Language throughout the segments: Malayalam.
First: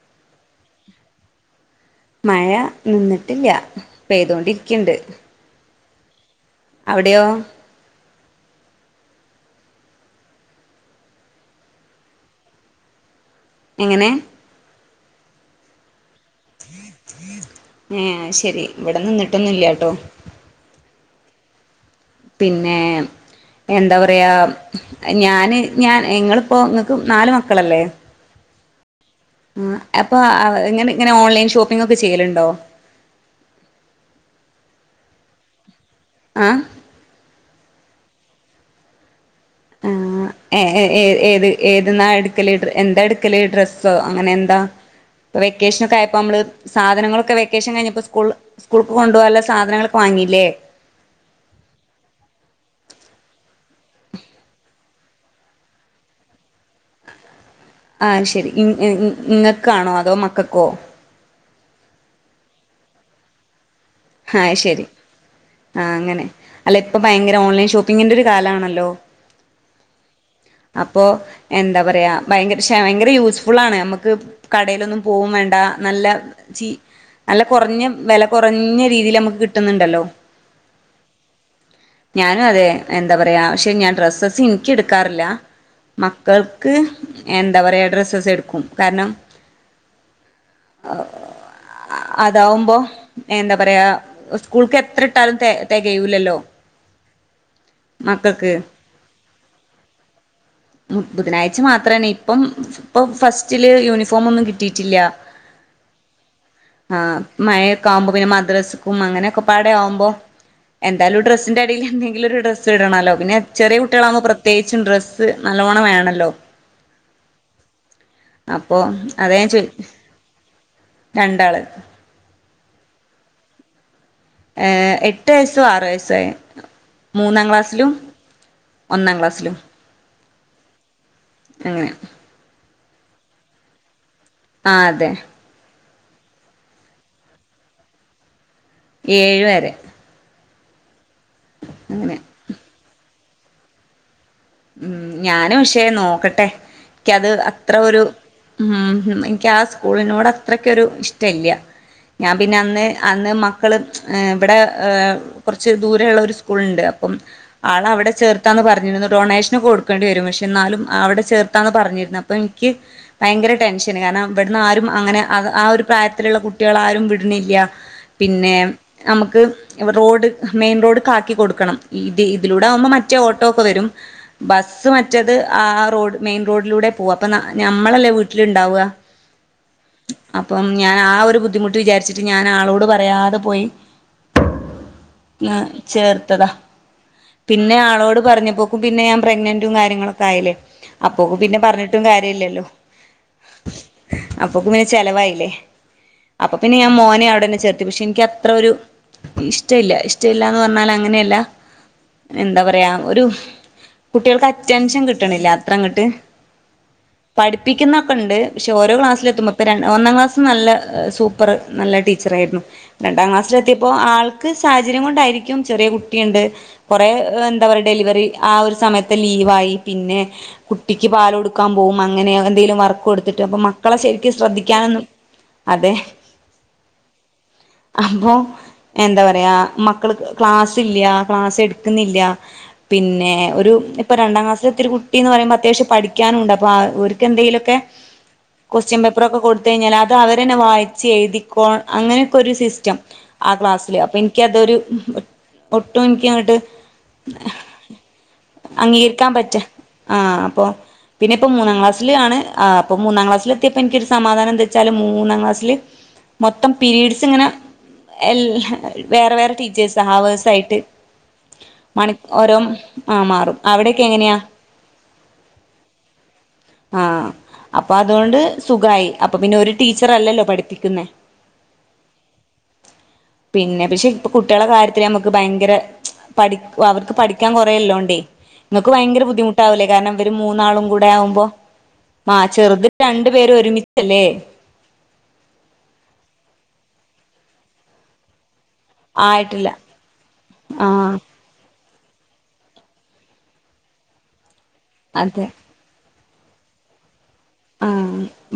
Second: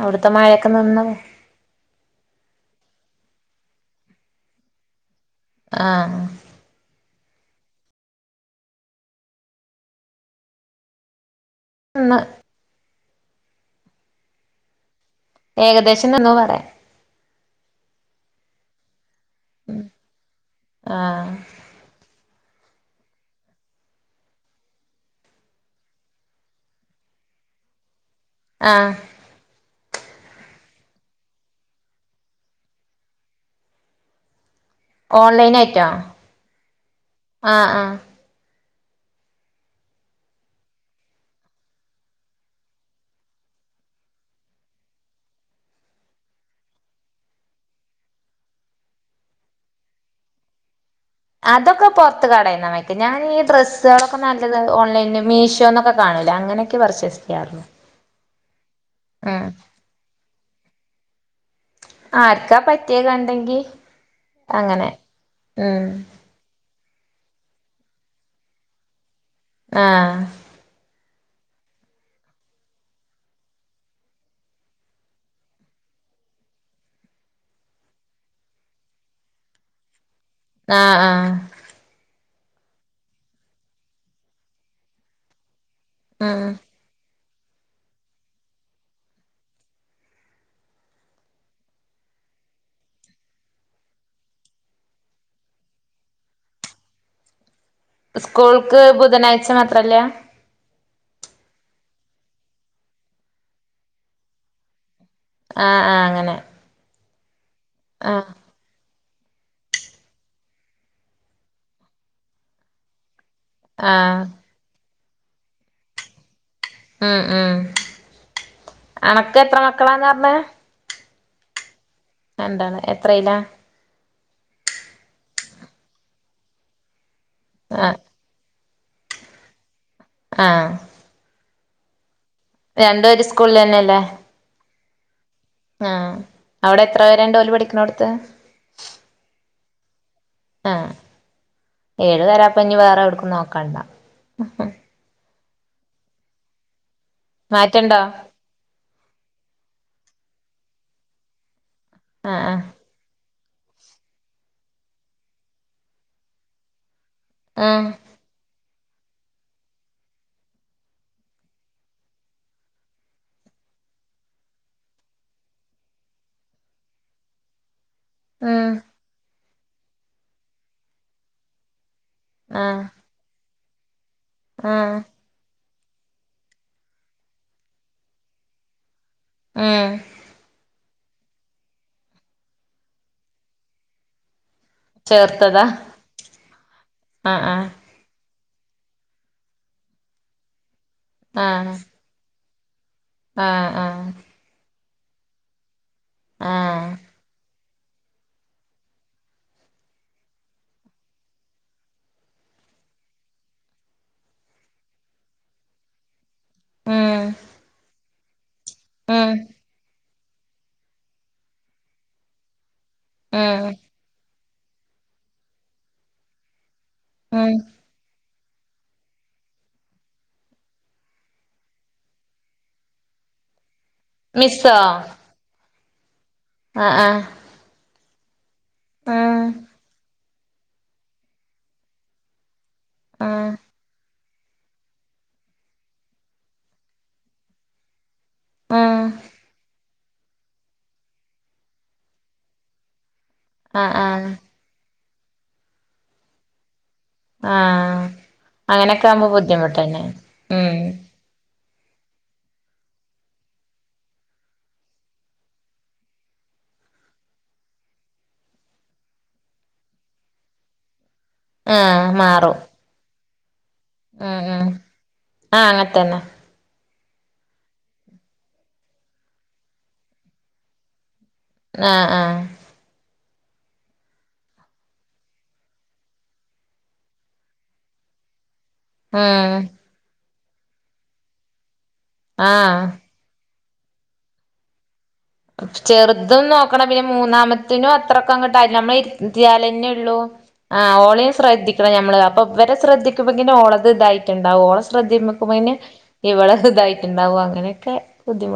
അവിടുത്തെ മഴയൊക്കെ നിന്നോ മഴ നിന്നിട്ടില്ല പെയ്തോണ്ടിരിക്കണ്ട് ആഹ് അവിടെയോ ഒന്ന് എങ്ങനെ? ഏകദേശം നിന്നെന്നോ പറ ഏഹ് അ ശരി ഇവിടെ നിന്നി നിന്നില്യ ട്ടോ ആഹ് പിന്നെ എന്താ പറയാ ഞാന് ഞാൻ ഇങ്ങളിപ്പോ നിങ്ങൾക്ക് നാല് മക്കളല്ലേ? ആഹ് ആഹ് അപ്പൊ ഇങ്ങനെ ഇങ്ങനെ ഓൺലൈൻ ഷോപ്പിംഗ് ഒക്കെ ചെയ്യലുണ്ടോ ഓൺലൈൻ ആയിട്ടോ ആഹ് ആഹ് ആഹ് ആഹ് ഏ ഏ ഏ ഏത് ഏതിന്നാ എടുക്കല് എന്താ എടുക്കല് ഡ്രെസ്സോ അങ്ങനെ എന്താ വെക്കേഷനൊക്കെ ആയപ്പോ നമ്മള് സാധനങ്ങളൊക്കെ വെക്കേഷൻ കഴിഞ്ഞപ്പോ സ്കൂൾ സ്കൂൾക്ക് കൊണ്ടുപോകാനുള്ള സാധനങ്ങളൊക്കെ വാങ്ങില്ലേ അതൊക്കെ പൊറത്ത് കടേന്നാ വാങ്ങിക്ക് ഞാൻ ഈ ഡ്രസ്സ് ഡ്രെസ്സുകളൊക്കെ നല്ലത് ഓൺലൈൻ മീഷോന്നൊക്കെ കാണൂല അങ്ങനെയക്കെ പർച്ചേസ് ചെയ്യാറുള്ളു ആഹ് ശെരി ഇങ്ങ് ആ ഇങ്ങക്കാണോ അതോ മക്കൾക്കോ ആർക്കാ പറ്റിയേ കണ്ടെങ്കി ആഹ് ശരി അങ്ങനെ ഉം ആഹ് അങ്ങനെ അല്ലേ ഇപ്പൊ ഭയങ്കര ഓൺലൈൻ ഷോപ്പിംഗിന്റെ ഒരു കാലാണല്ലോ ആഹ് അപ്പൊ എന്താ പറയാ ഭയങ്കര ശേ ഭയങ്കര യൂസ്ഫുൾ ആണ് നമ്മുക്ക് കടയിലൊന്നും പോവും വേണ്ട നല്ല ചീ നല്ല കുറഞ്ഞ വില കുറഞ്ഞ രീതിൽ നമുക്ക് കിട്ടുന്നുണ്ടല്ലോ ആഹ് ആഹ് ഞാനും അതേ, എന്താ പറയ്യാ, ക്ഷേ ഞാൻ ഡ്രെസ്സസ് ഇനിക്കെടുക്കാറില്ല. ഉം മക്കൾക്ക് എന്താ പറയ്യാ ഡ്രസ്സസ് എടുക്കും കാരണം അ അതാവുമ്പോ എന്താ പറയ്യാ സ്കൂള്ക്കു എത്രട്ടാലും തെ തെകയൂല്ലല്ലോ. സ്കൂൾക്ക് ബുധനാഴ്ച്ച മാത്രല്ലാ ബുധനാഴ്ച്ച മാത്രാണ് ഇപ്പം ഇപ്പൊ ഫസ്റ്റില് യൂണിഫോം ഒന്നും കിട്ടീട്ടില്ലാ. ആ ആ അങ്ങനെ. ആ മയേക്കാവുംമ്പങ്ങനെ ആഹ് മാത്രേ ഉം അങ്ങനെക്കെപ്പാടെ ആകുമ്പം എന്തായാലും ഒരു ഡ്രെസ്സിന്റെ ഇല്ലെന്തെങ്കിലുഒരു ഡ്രസ്സിടണോല്ലോ പിന്നെ ചെറിയ ആഹ് കുട്ടികളാവുമ്പം പ്രത്യേകിച്ചും ഡ്രസ്സ് ത് നല്ലോണം വേണല്ലോ. ആ ആ അപ്പോ അതാ അനക്ക് ഞാൻ എത്ര ചോദി മക്കളാന്നാറണെ? രണ്ടാള്. രണ്ടാള്, എത്രയിലാ? ഏ എട്ടുവയസ്സും ആറുവയസ്സുവായി. മൂന്നാം ക്‌ളാസിലും ആഹ് ഒന്നാം ക്ലാസ്സിലും. ആ അങ്ങനെ. രണ്ടും ഒരു സ്കൂളിലന്നെയല്ലേ? ആ അതേ. ആ അവിടെത്ര വരേണ്ടോലു പഠിക്കാണോടത്തു? ഏഴുവരെ. ആ ഏഴു തരാവുപ്പോനി വേറെ നോക്കണ്ട. ഉം ഞാനുപക്ഷേ നോക്കട്ടെ. ക്കത് അത്ര മാറ്റണ്ടോ ഒരു ഉം ക്കാ സ്കൂളിനോടത്രക്കൊരു ഇഷ്ടല്ല്യ. ആഹ് ഞാമ്പിന്നന്നേ അന്ന് മ ക്കള് ഏഹ് ഇബടെ ഏഹ് കൊറച്ച് ദൂരെള്ള ഒരു സ്കൂളുണ്ട്. കും ആഹ് ആഹ് ആളവിടെ ചേർക്കാന്ന് പറ പിന്നിത് ഡോണ്ഷ് ച്ച് കൊടുക്കണ്ടിവരും പക്ഷേന്നാലും അവിടെ ചേർക്കാന്നു പറഞ്ഞിരുന്നു അപ്പം എനിക്ക് ഭയങ്കര ടെൻഷന് കാരണം ഇബിടുന്നാരും അങ്ങനെ ആ ആ ഒരു പ്രായത്തിലുള്ള കുട്ടികളാരേം വിടുന്നില്ല്യ. പിന്നേ ഉം നമ്മക്ക് വിടെ റോഡ് മെയിൻ റോഡ്ക്കാക്കി കൊടുക്കണം. ഇത് ആഹ് ഇതിലൂടാവുമ്പം മറ്റേ ഓ ട്ടോ ഇപ്പ വരും ബസ്സ് ആഹ് മറ്റേത് ആ റോഡ് മെയിൻ റോഡിലൂടെയാ പോവാ അപ്പ ന ഞമ്മളല്ലേ വീട്ടിലിണ്ടാവുക ആഹ് ഞാൻ ആ ഒരു ബുദ്ധിമുട്ട് വിചാരിച്ചിട്ട് ഞാൻ ആളോട് പറയാതെ പോയി ചേർത്തതാ ഏഹ് ചേർത്തതാ ആഹ് പിന്നെ ആഹ് ആളോട് പറഞ്ഞു ഒക്കും പിന്നേം പ്രെഗ്നന്റും കാര്യങ്ങളും ഒക്കെ ആയില്ലേ അപ്പോക്ക് പിന്നെ ആഹ് പറഞ്ഞിട്ടും കാര്യവില്ലല്ലോ ആഹ് ആഹ് പിന്നെ ചെലവായില്ലേ അപ്പ പിന്നെ ആഹ് ഞാൻ മോനെ അവിടെ ത്തി പക്ഷേ എനിക്കത്ര ഒരു ഇഷ്ടവില്ല ഇഷ്ടവില്ലാന്ന് പറഞ്ഞാലങ്ങനെയല്ല എന്താ പറയാ ഒരു കുട്ടികൾക്ക് അറ്റെൻഷൻ കിട്ട്ണില്ല അത്ര അങ്ങട്ട് ഉം പഠിപ്പിക്കുന്ന ക്കൊണ്ട് പക്ഷേ ഓരോ ക്ലാസ്സില് ഉം എത്തുമ്പോ ഇപ്പൊ ര ഒന്നാം ക്ലാസ്സ് ത്ത് നല്ല സൂപ്പറ് നല്ല ടീച്ചറായിരുന്നു രണ്ടാം ഉം ക്ലാസ്സിലെത്തിയപ്പോ ആ ക്ക് സാഹചര്യം കൊണ്ടായിരിക്കും ചെറിയ കുട്ടിയുണ്ട് കൊറേ ഉം എന്താ പറയാ ഡെലിവറി ആ ഒരു സ മയത്ത് ലീവ് ആയി പിന്നെ കുട്ടിക്ക് പാല് കൊടുക്കാൻ പോകും അങ്ങനെ എന്തേലും വർക്ക് കൊടുത്തിട്ട് അപ്പൊ മ ക്കളെ ശെരിക്ക് ശ്രെദ്ധിക്കാനൊന്നും അതെ അ ആ [inaudible] എന്താ പറയാ മക്കള്ക്ക് ക്ലാസില്ല്യ ക്ലാസ് എടുക്കുന്നില്ല പിന്നെ ആഹ് ഇപ്പൊ രണ്ടാം ക്ലാസ്സിലെത്തിയ ഒരു കുട്ടി എന്ന് പറയുമ്പൊ അത്യാവശ്യം പഠിക്കാനുണ്ട് അപ്പൊ ഓർക്ക് എന്തേലും ഒക്കെ ആഹ് കൊസ്റ്റ്യൻ പേപ്പർ ഒക്കെ കൊടുത്തു കഴിഞ്ഞാൽ അ ത് അവര് തന്നെ വായിച്ച് എഴുതിക്കോ അങ്ങനെയൊക്കെ ഒരു സിസ്റ്റം ആ ക്ലാസ്സിലെ ആഹ് അപ്പൊ ആഹ് എനിക്കെന്തൊരു ഒട്ടുമിക്ക എന്നിട്ട് ആ ആ അഗീകരിക്കാൻ പറ്റാ ആ അപ്പോൾ ഉം പിന്നെ ഇപ്പോൾ മൂന്നാക്ലാസ്സിലാണ് ആ മൂന്നാക്ലാസിലെതിപ്പോൾ എനിക്ക് ഒരു സമാധാനന്തേച്ചാൽ മൂന്നാക്ലാസിലെ മൊത്തം പിരീഡ്സ് ഇങ്ങനെ എൽ വേറെ വേറെ ടീച്ചേർസാ അവോഴ്‌സ് ആയിട്ട് ആ മണി ഓരോ മാറും ആ മാറും അവിടെക്കെ എങ്ങനെയാ ആ അങ്ങതന്നെ ആ അപ്പ അതുകൊണ്ട് സുഖയി അപ്പംപിന്നെ ഒരു ടിച്ചർഅല്ലല്ലോ പഠിപ്പിക്കുന്നെ ആ ആ പിന്നെ പക്ഷെ കുട്ടികൾടെ കാര്യത്തിൽ നമ്മക്ക് ഭയങ്കര പഠിക്ക് അവർക്ക് പഠിക്കാൻ കുറെ ഇളേളണ്ട് നിങ്ങൾക്ക് ഭയങ്കര ഉം ബുദ്ധിമുട്ട് അകുല്ലേ കാരണം ഓരെ മൂന്നാളും കൂടെ ആകുമ്പോൾ ആ ആഹ് ചെറുത് രണ്ടു പേരും ഒരുമി- ച്ച് അല്ലേ ചെറുതും നോക്കണംപിന്നെ മൂന്നാമത്തെനും അത്രക്ക് അങ്ങോട്ട് നമ്മള് ആയിട്ടില്ല ഇരുത്തിയാലേന്നെള്ളൂ ആ ആഹ് ഓലയിന്ന് ശ്രദ്ധി ഞാമ്മള് അപ്പോൾ ഇവരെ ശ്രദ്ധിക്കുബോ ഓളത് ഇതായിട്ടുണ്ടാകും ഓള് ശ്രദ്ധ അതെ ഇമ്മക്കും അങ്ങനെ ഇവളെ സുഖയിട്ട് ഉണ്ടാകുവാ ആ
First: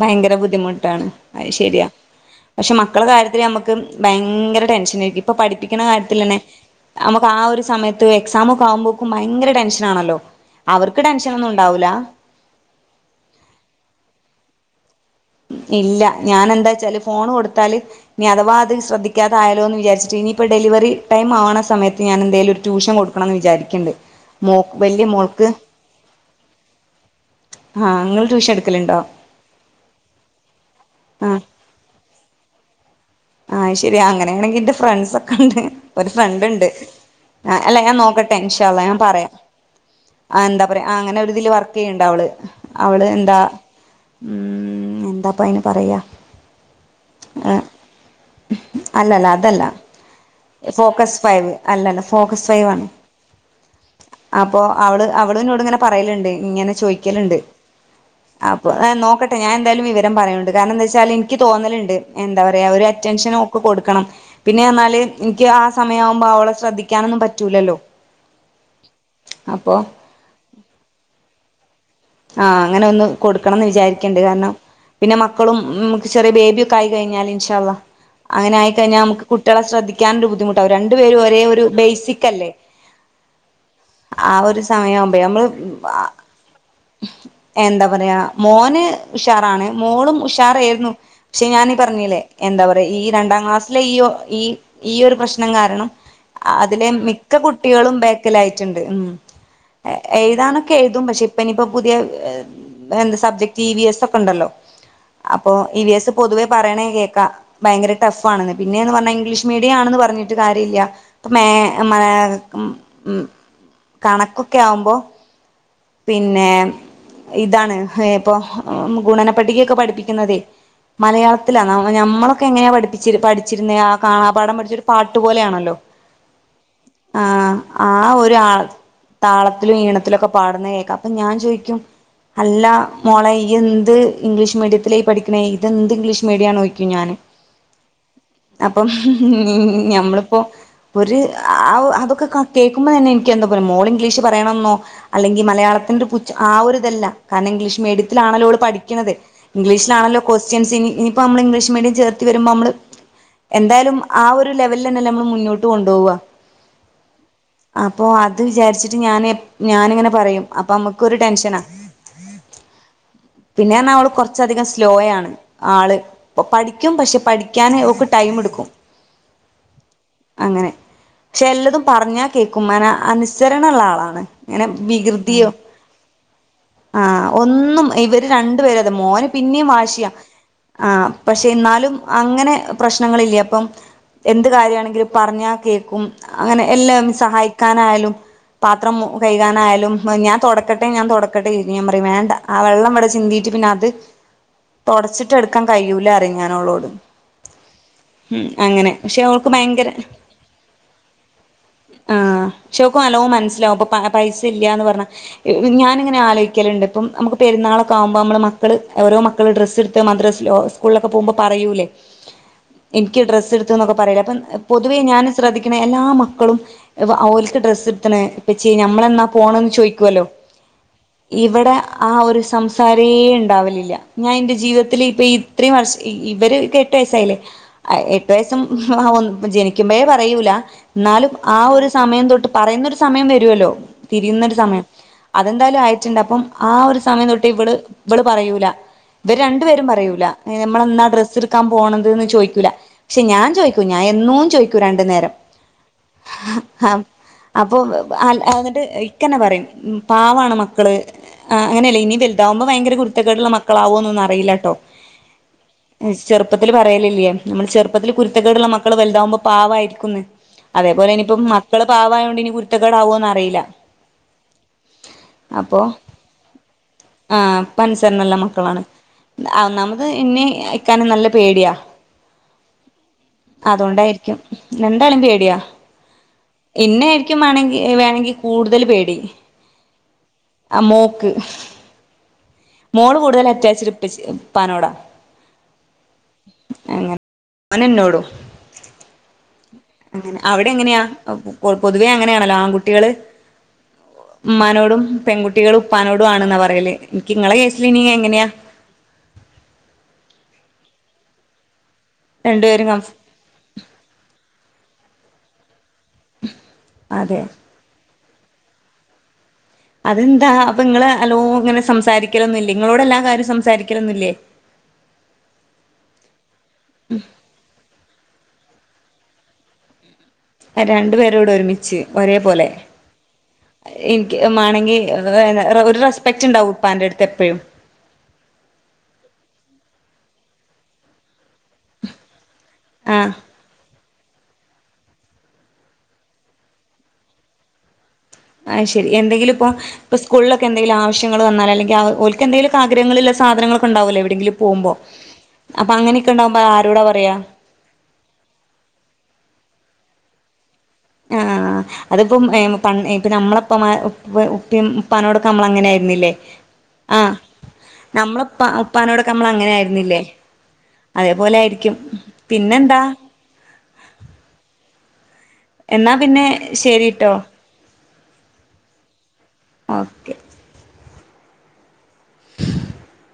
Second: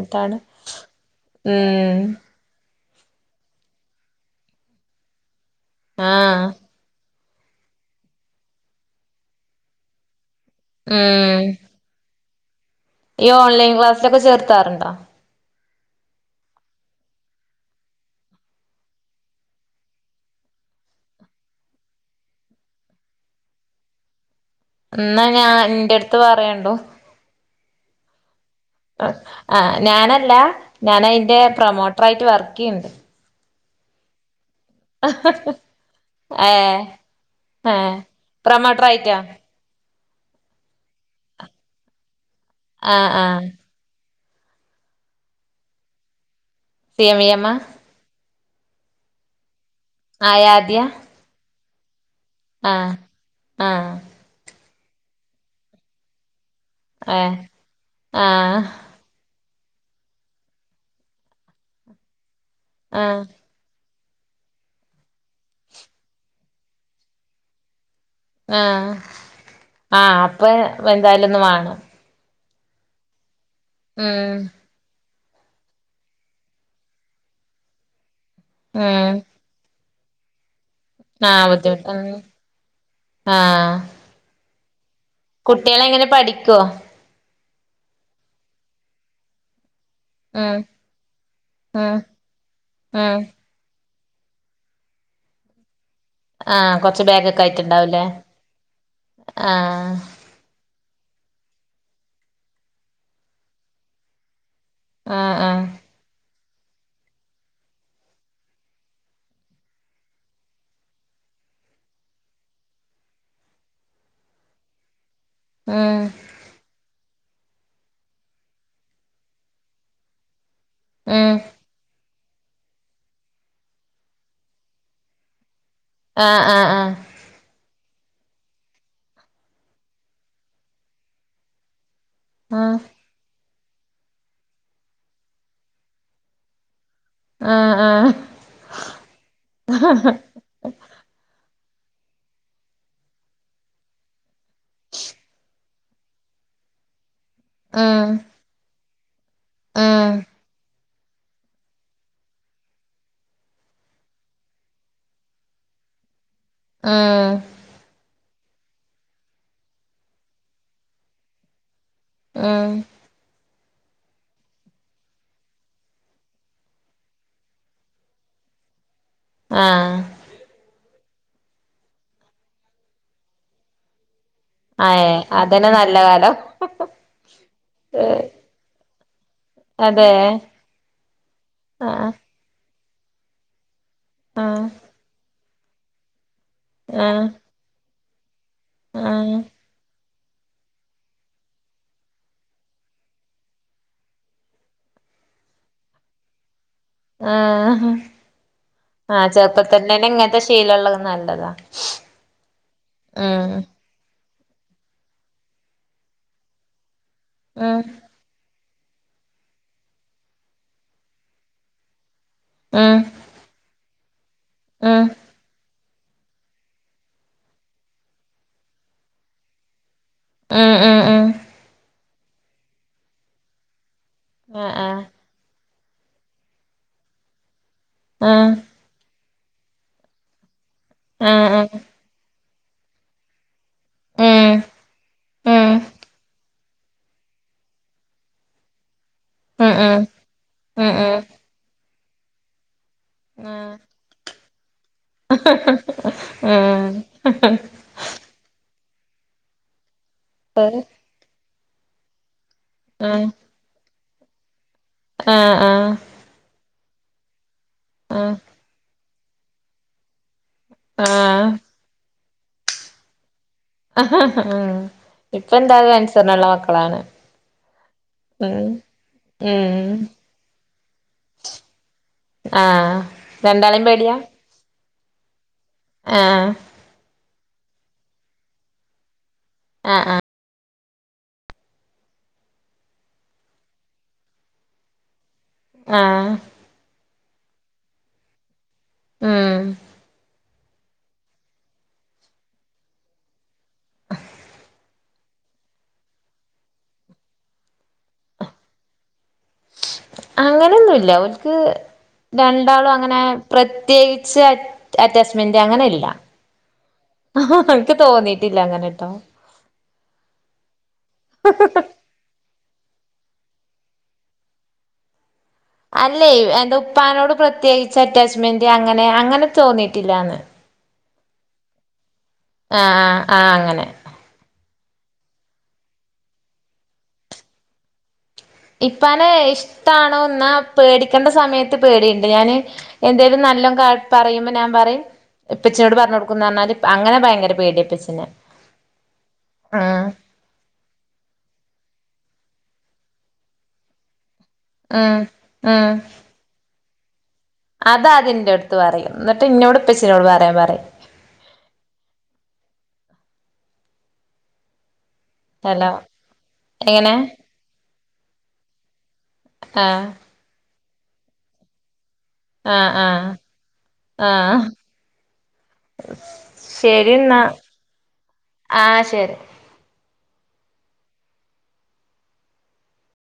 ഭയങ്കര ബുദ്ധിമുട്ടാണ് ആയിശേ- ഉം പക്ഷെ മക്കളെ കാര്യത്തില് നമ്മക്ക് ഭയെങ്കര ടെൻഷനേയ്ക്കും. ഇപ്പ പഠിപ്പിക്ക്ണ കാര്യത്തിലെന്നെ ആഹ് നമ്മക്ക് ആ ഒര് സമയത്ത് എക്സാമൊക്കെ ആവുമ്പോക്കും ഭയങ്കര ടെൻഷന് ആണെല്ലോ അവർക്ക് ടെൻഷന് ഉം ഒന്നും ഉണ്ടാവൂലാ ഈ ഓൺലൈൻ ക്ലാസ്സ്ലക്കാ ചേർത്താറ്ണ്ടോ? ഇല്ല ഞാനെന്താച്ചാല് ഫോണ് കൊടുത്താല് ഇനി അതവാ അതിൽ ശ്രദ്ധിക്കാതയാലോന്ന് വിചാരിച്ചിട്ട് ഇനി ഇപ്പ ഡെലിവറി ടൈം ആവ്ണ സമയത്ത് ഞാൻ എന്തേലൊരു ട്യൂഷൻ കൊടുക്കണം ന്ന് വിചാരിക്കിണ്ട്. ഇന്നാ ഞാൻ ഇന്റട്ത്ത് പറയേണ്ടു ആ ഇങ്ങള് ട്യൂഷൻ എട് അ ആ ഞാന ല്ല, ഞാന് അയിന്റെ ആഹ് പ്രേമോട്ടർ ആയിട്ട് വർക്ക്‌യ്യിണ്ട്. അയ് ശെരി അങ്ങനെണെങ്കിൽ എന്റെ ഫ്രണ്ട്സ് ഒക്കെണ്ട്. ഒരു ഫ്രണ്ട് ഏ ഇണ്ട്. ഏ അല്ല ഞാൻ നോക്കട്ടെ പ്രൊമോട്ടർ ഇൻഷാഅള്ളാഹ് ഞാൻ ആയിട്ടാ പറയാം അയെന്താ പറയ് അങ്ങനൊരിതില് വർക്കെയ്യ്ണ്ട് അവള് ആ അവള് ആ എന്താ മ് എന്താപ്പയ്ന് പറയ് പി എം വി എമാ അല്ലല്ല അതല്ല ആയാദ്യ ഫോക്കസ് ഫൈവ് അല്ലല്ല ഫോക്കസ് ആ ഫൈവാണ് ആ അ പ്പൊ അവള് അവള്ന്നോട്ങ്ങനെ പറയല്ണ്ടെ ഇങ്ങനെ ഏ ചോയ്ക്കല്ണ്ട് ആ അപ്പൊ ഏ നോക്ക ട്ട് ഞാന്തായാലും വിവരം പറയൊണ്ട് കാരണെന്താച്ചാല് ഇനിക്ക് തോന്നല്ണ്ട് എന്താ പർയാ ഒര് ആ ടെൻഷന്‌ ഒക്കെ കൊടുക്കണം പിന്നെ എന്നാല് ഇനിക്ക് ആ സമയാവുമ്പം ഓളെ ശ്രദ്ധിക്കാനൊന്നും പറ്റൂലല്ലൊ ആഹ് ആഹ് അപ്പേ വന്തായാലൊന്ന് വാണം ആഹ് അങ്ങനൊന്ന് കൊട് ക്കണന്ന് വിചാരിക്ക്ണ്ട് ഉം കാരണം പിന്നെ മക്കളും മ്മക്ക് ചെറിയബേബിയൊക്കെ ആയികഴിഞ്ഞാല് ഇൻഷാ അള്ളാ അങ്ങനായികയിഞ്ഞാ ഉം അമ്മക്ക് കുട്ട്യെളെ ശ്രദ്ധിക്കാ ക്ക്യാണ്ട് ബുദ്ധിമു ട്ടാവും രണ്ടുപേരും ആ ഒരേ ഒരു ബുദ്ധിമുട്ട് ഉം ബേസിക്കല്ലെ ആ ഒരു സ് സമയം കുട്ട്യോളെങ്ങനെ പഠിക്കോ? എന്താപറയ മോന് ഉഷാറാണ്. മോളും ഉം ഉഷാറേരുന്നു ഷെ ഉം ഞാനീപറഞ്ഞീല്ലെ എന്താപറയ ഈ ഉം രണ്ടാക്ലാസിലെ ഇയൊ ഇ ഈയൊരു പ്രശ്നം കാരണം ആഹ് അതിലെ കൊറച്ച് ബാഗൊക്കെ മിക്കകുട്ടികളും ആയിട്ടുണ്ടാവൂലേ ബേക്കിലായിടിണ്ട് ഉം ആഹ് എയ്താനൊ- ക്കെയ്തും പക്ഷെ പ്പിനീപ്പം പുതിയ എന്താ സബ്ജക്ട് ഇ വി എസ് ഒക്കണ്ടല്ലൊ ആഹ് അപ്പൊ ആഹ് ഇ വി എസ് പൊതുവെ പറയണേകേക്കാം ഭയങ്കര ടഫാണ്ന്ന് പിന്നെയാന്ന് പറഞ്ഞെ ഇംഗ്ലീഷ് മീഡിയാണെന്ന് പറഞ്ഞിട്ട് കാര്യല്ല ഇപ്പ മേ മ മ് കണകൊക്കെ ആവുമ്പൊ ഉം പിന്നെ ഇതാണ് ഇപ്പൊ ഗുണനപ്പട്ടികയൊക്കെ പഠിപ്പിക്കുന്നതെ ഉം മലയാളത്തിലാണ് അവഞമ്മള- ക്കെങ്ങന പഠിപ്പിചിരു പഠിച്ചിരുന്നെ ആ കാണാപാഠം പഠിച്ചൊരുപാട്ട്പോലാണല്ലൊ ആ ആ ആ ആ ഒരു ആള താളത്തിലും ഈണത്തിലൊക്കെ പാടുന്നത് കേക്കാം ഞാൻ ചോയിക്കും അല്ല ആഹ് മോളെ ഇ എന്ത് ഇംഗ്ലീഷ് മീഡിയത്തിലാ പഠിക്ക്‌ണേ ഇത് എന്ത് ഇംഗ്ലീഷ് മീഡിയാണ് ചോ യിക്കും ഞാന് ആഹ് ആഹ് ആഹ് അപ്പം നമ്മള്പ്പോ ഒര് ആ ഔ അത് കേൾക്കുമ്പോൾ തന്നെ എനിക്ക്‌ എന്തോ പോലെ മോള് ഇംഗ്ലീഷ് പറയണന്നോ അല്ലെങ്കിൽ മലയാളത്തിന്റെ [unintelligible] ആ ഒരു ഇതല്ല കാരണം ഇംഗ്ലീഷ് ഉം മീഡിയത്തിലാണല്ലോ ഓള് പഠി ക്ക്‌ണത് ഉം ഇംഗ്ലീഷിലാണല്ലോ ക്വസ്റ്റ്യൻസ് ഇനി ഇനി ഇപ്പം നമ്മള് ഇംഗ്ലീഷ് മീഡിയം ചേർത്തി വരുമ്പോൾ നമ്മള് എന്തായാലും ആ ഒരു ലെവല്ല്ല്ലേ നമ്മള് മുന്നോട്ടു കൊണ്ടോവാ ആ അത് വിചാരിച്ചിട്ട് ഞാന് ഞാന് അങ്ങനെ പറയും അപ്പ നമുക്ക് ഒരു ടെൻഷനാ ആ പിന്നെറിഞ്ഞാല് ഓള് കുറച്ചധികം സ്ലോയാണ് ആള് പഠിക്കും പക്ഷേ പഠിക്കാന് ടൈമടുക്കും ആ ക്ഷെല്ലതും പറഞ്ഞാ കേൾക്കും അന അനുസരണയുള്ള ആളാണ് അയേ വികൃതിയോ അതന്നെ നല്ല കാലം ആ ഒന്നും ഇവര് രണ്ടുപേര് മോന് പിന്നിം വാശിയാ അതെ ആ പക്ഷേ എന്നാലും ആഹ് അങ്ങനെ പ്രശ്നങ്ങളില്ലപ്പം എന്ത് ആഹ് കാര്യാണങ്കിലും പറഞ്ഞാ കേൾക്കും അങ്ങനെ എല്ലാം ആഹ് സഹായിക്കാനായാലും പാത്രം ആഹ് കഴി ലും ഞാൻ തൊടക്കട്ടെ ഞാൻ തൊടക്കട്ടെ ഇനി പറയും വേണ്ട ആ വെള്ളം ഇവടെ ചിന്തിയിട്ട് പിന്നെ അത് തൊടച്ചിട്ട് എടുക്കാൻ കയ്യൂലാ പറയും ഞാന്ഓളോട്. ആഹ ആ പക്ഷെ ഓൾക്ക് ചെറുപ്പതത്തിലന്നെ ഭയങ്കര ഇങ്ങനെ ശീലള്ളത് നല്ലതാ. ആഹ് പക്ഷെ ഓക്ക് നല്ലോ ഉം മനസ്സിലാവും ഇപ്പൊ പൈസ ഇല്ല്യാന്ന് പറഞ്ഞ ഞാൻ ഇങ്ങനെ ആലോയിക്കല്ണ്ട് ഇപ്പം നമുക്ക് ഉം പെരുന്നാളൊക്കെ ആവുമ്പോ നമ്മുടെ മക്ക്‌ മക്കള് ഓരോ മക്കള് ഡ്രസ്സ്ട്ത്ത് മദ്റസ് ലോ സ്കൂളിലോ പോവുമ്പോ പറയൂലേ ഉം ഇൻക്ക്‌ ഡ്രസ്സ് എടുത്ത്ന്ന്ക്കെ പറയൂലെ പൊതുവേ ഉം ഞാൻ ശ്രദ്ധിക്ക് പിന്നെ എല്ലാ മക്കളും ഇവ ഓല്ക് ഡ്രസ്സ്‌ എടുത്തിന് ഇപ്പച്യേ നമ്മളെന്നാ പോണേന്ന് ചോയ് കുവല്ലോ ഉം ഉം ഉം ഇവിടെ ആ ഒരു സംസാരേ ഇണ്ടാവലില്ല ഞാ എന്റെ ആഹ് ജീവ്തത്തില് ആഹ് ഇപ്പോ ഈ ഇത്രേം വർശ് ഈ ഇവര് കെട്ട് വൈസായില്ലെ ആ എട്ട് ആഹ് വൈസും [unintelligible] ജെനികുമ്പേ പറയൂല്ല എന്നാലും ആഹ് ആ ആഹ് ഒരു സമയംതൊട്ട് പറയ്നൊരു സമയം വരുല്ലോ തിരിയ്നൊരു ഉം സമയം ഉം അതെന്തായ്ലും അയ്ച്ചിണ്ടപ്പം ആ ഒരു സമയംതൊട്ട് ഇവള് ഇവള്പറയൂല്ല ഇവര് ഉം ഉം രണ്ടുപേരും ഉം പറയൂല്ല എ ഉം നമ്മളന്നാ ഉം ഡ്രെസ്സെട്ക്കാൻ പോണന്ന്. തന്ന് ചോയ്ക്കൂല്ല ശെ ഞാചോയ്കും ഞഎന്നൂമ് ചോയ്ക് ക് രണ്ട് നേരം ആം അപ്പോ ആ ആല് ഇത് ഇക്കനെ പറ്യും പാവാണ് ഉം മക്കള് ആ അങ്ങനല്ല ഇങ്ങ്നെ ഉണ്ടാകുമ്പോ ഭയങ്കര കുരുത്തക്കേടുള്ള മക്കളാവും അതൊന്നറിയില്ലാട്ടോ ആഹ് ആഹ് ഉം ആഹ് ചെർപ്പത്തില് പറയാലില്യാന്ന് നമ്മടെ ചെർപ്പത്തില് കുര്ത്തക്കേടുള്ള മക്കള് വെല് തമ്പോ പാവാര്ക്കു‌ന്ന് ആഹ് അതേപോലെ ആഹ് ഇനിപ്പോ മക്കള് പാവായോണ്ട് ഇതിനിം കുര്ത്തകേടാവോന്നറിയില്ല അഹ് ഇപ്പോ അപ്പൊ എന്താലും അൻസർണ ഒള്ള മക്കളാണ് ആഹ് പൻസറിനുള്ള ഉം മക്കളാണ് ഉം ഒന്നാമത് എന്നെ ഇക്കാനെ നല്ല പേടിയാ ആ രണ്ടാളും പേടിയാ എന്താലും പേടിയാ ആ ഇകും മേണെങ്കി എ വേണെങ്കി കൂടുതല് പേടി ആ ആ ആ മോക് മോള് കൂടുതല് അറ്റാച്ട് ഉപ്പച്ചി ഉപ്പാനോടാ ആ അവന് എന്നോടും മ് അവിടെ എങ്ങനെയാ പൊ പൊതുവെ അങ്ങനെയാണല്ലോ ആൺകുട്ടികള് ഉമ്മാനോടും പെൺകുട്ടികള് ഉപ്പാനോടും ആണെന്ന് പറയില്ല് ക് ഇങ്ങടെ കേസില് ഇനി എങ്ങാനെയാ അങ്ങനൊന്നും ഇല്ല അവർക് രണ്ടുപേരും രണ്ടാളും കംഫ് അങ്ങനെ പ്രത്യേകിച്ച് അറ്റാച്ച് മെന്റ് അങ്ങനെ ഇല്ല അതെ എനിക്ക് തോന്നി ഇല്ല അങ്ങനെട്ടോ അതെന്താ അപ്പ ഇങ്ങള് ലോ ഇങ്ങനെ സംസാരിക്കല് ഒന്നും ഇല്ലേ ഇങ്ങളോട് എല്ലാ കാര്യം സംസാരിക്കനോനില്ലേ അല്ലേ എന്തോ ഉപ്പാനോട് പ്രത്യേകിച്ച് അറ്റാച്ച് മെന്റ് അങ്ങനെ നെ അങ്ങനെ തോന്നിട്ടില്ലാന്ന് രണ്ടു പേരോടും ഒരുമിച്ച് ഒരേപോലെ ആഹ് ആഹ് ആഹ് അങ്ങനെ എനിക്ക് മേണങ്കി ഈ ഒര് ര് റസ്പക്റ്റ് ഉണ്ടാകും ഉപ്പാന്റെടുത്ത് എപ്പഴും ഇപ്പാനെ ഇഷ്ടാണോ എന്നാ പേടിക്കണ്ട സമയത്ത് പേടി ഉണ്ട് ഞാന് ആഹ് എന്തേലും നല്ല കാ പറയുമ്പം ഞാൻ പറയും ഉപ്പച്ചിയോട് പറഞ്ഞ് കൊടുക്കും എന്ന് പറഞ്ഞാലും അങ്ങനെ ഭയങ്കര പേടിയാ ഉപ്പച്ചിനേ ആയി ശരി എന്തെങ്കിലും ഇപ്പം ഈസ്കൂളിൽ ഒക്കെ എന്തെലും ആവശ്യങ്ങള് വന്നാൽ അല്ലാങ്കിൽ ഞാ ഓർക്ക് എന്തെങ്കിലും ആഗ്രഹങ്ങളുള്ള സാധനങ്ങൾ ഉണ്ടാകുമല്ലോ എവിടെയെങ്കിലും പോകുമ്പം ഉം ഉം അപ്പം അങ്ങനെയൊക്കൊക്കെ ഉണ്ടാകുമ്പോ ആരോടാ പറ [inaudible] അത് അതിന്റെ ട്ത്ത് പറയും എന്നിട്ട് എന്നോടും ഉപ്പച്ചി നോട് പറയാൻ പറയും ആ അതിപ്പം നമ്മള് ഉപ്പിനോടു ഉപ്പി ഉപ്പാനോട് നമ്മൾ അങ്ങനെ ഹലോ എങ്ങനെ ആയിരിക്കും ആഹ് അല്ലേ അതേ പോലെ ആയിരിക്കും പിന്നെന്താ ആഹ്ആ ആ ആ എന്നാ പിന്നെ ശെരി കേട്ടോ ആഹ്ആ ശരി ഒക്കെ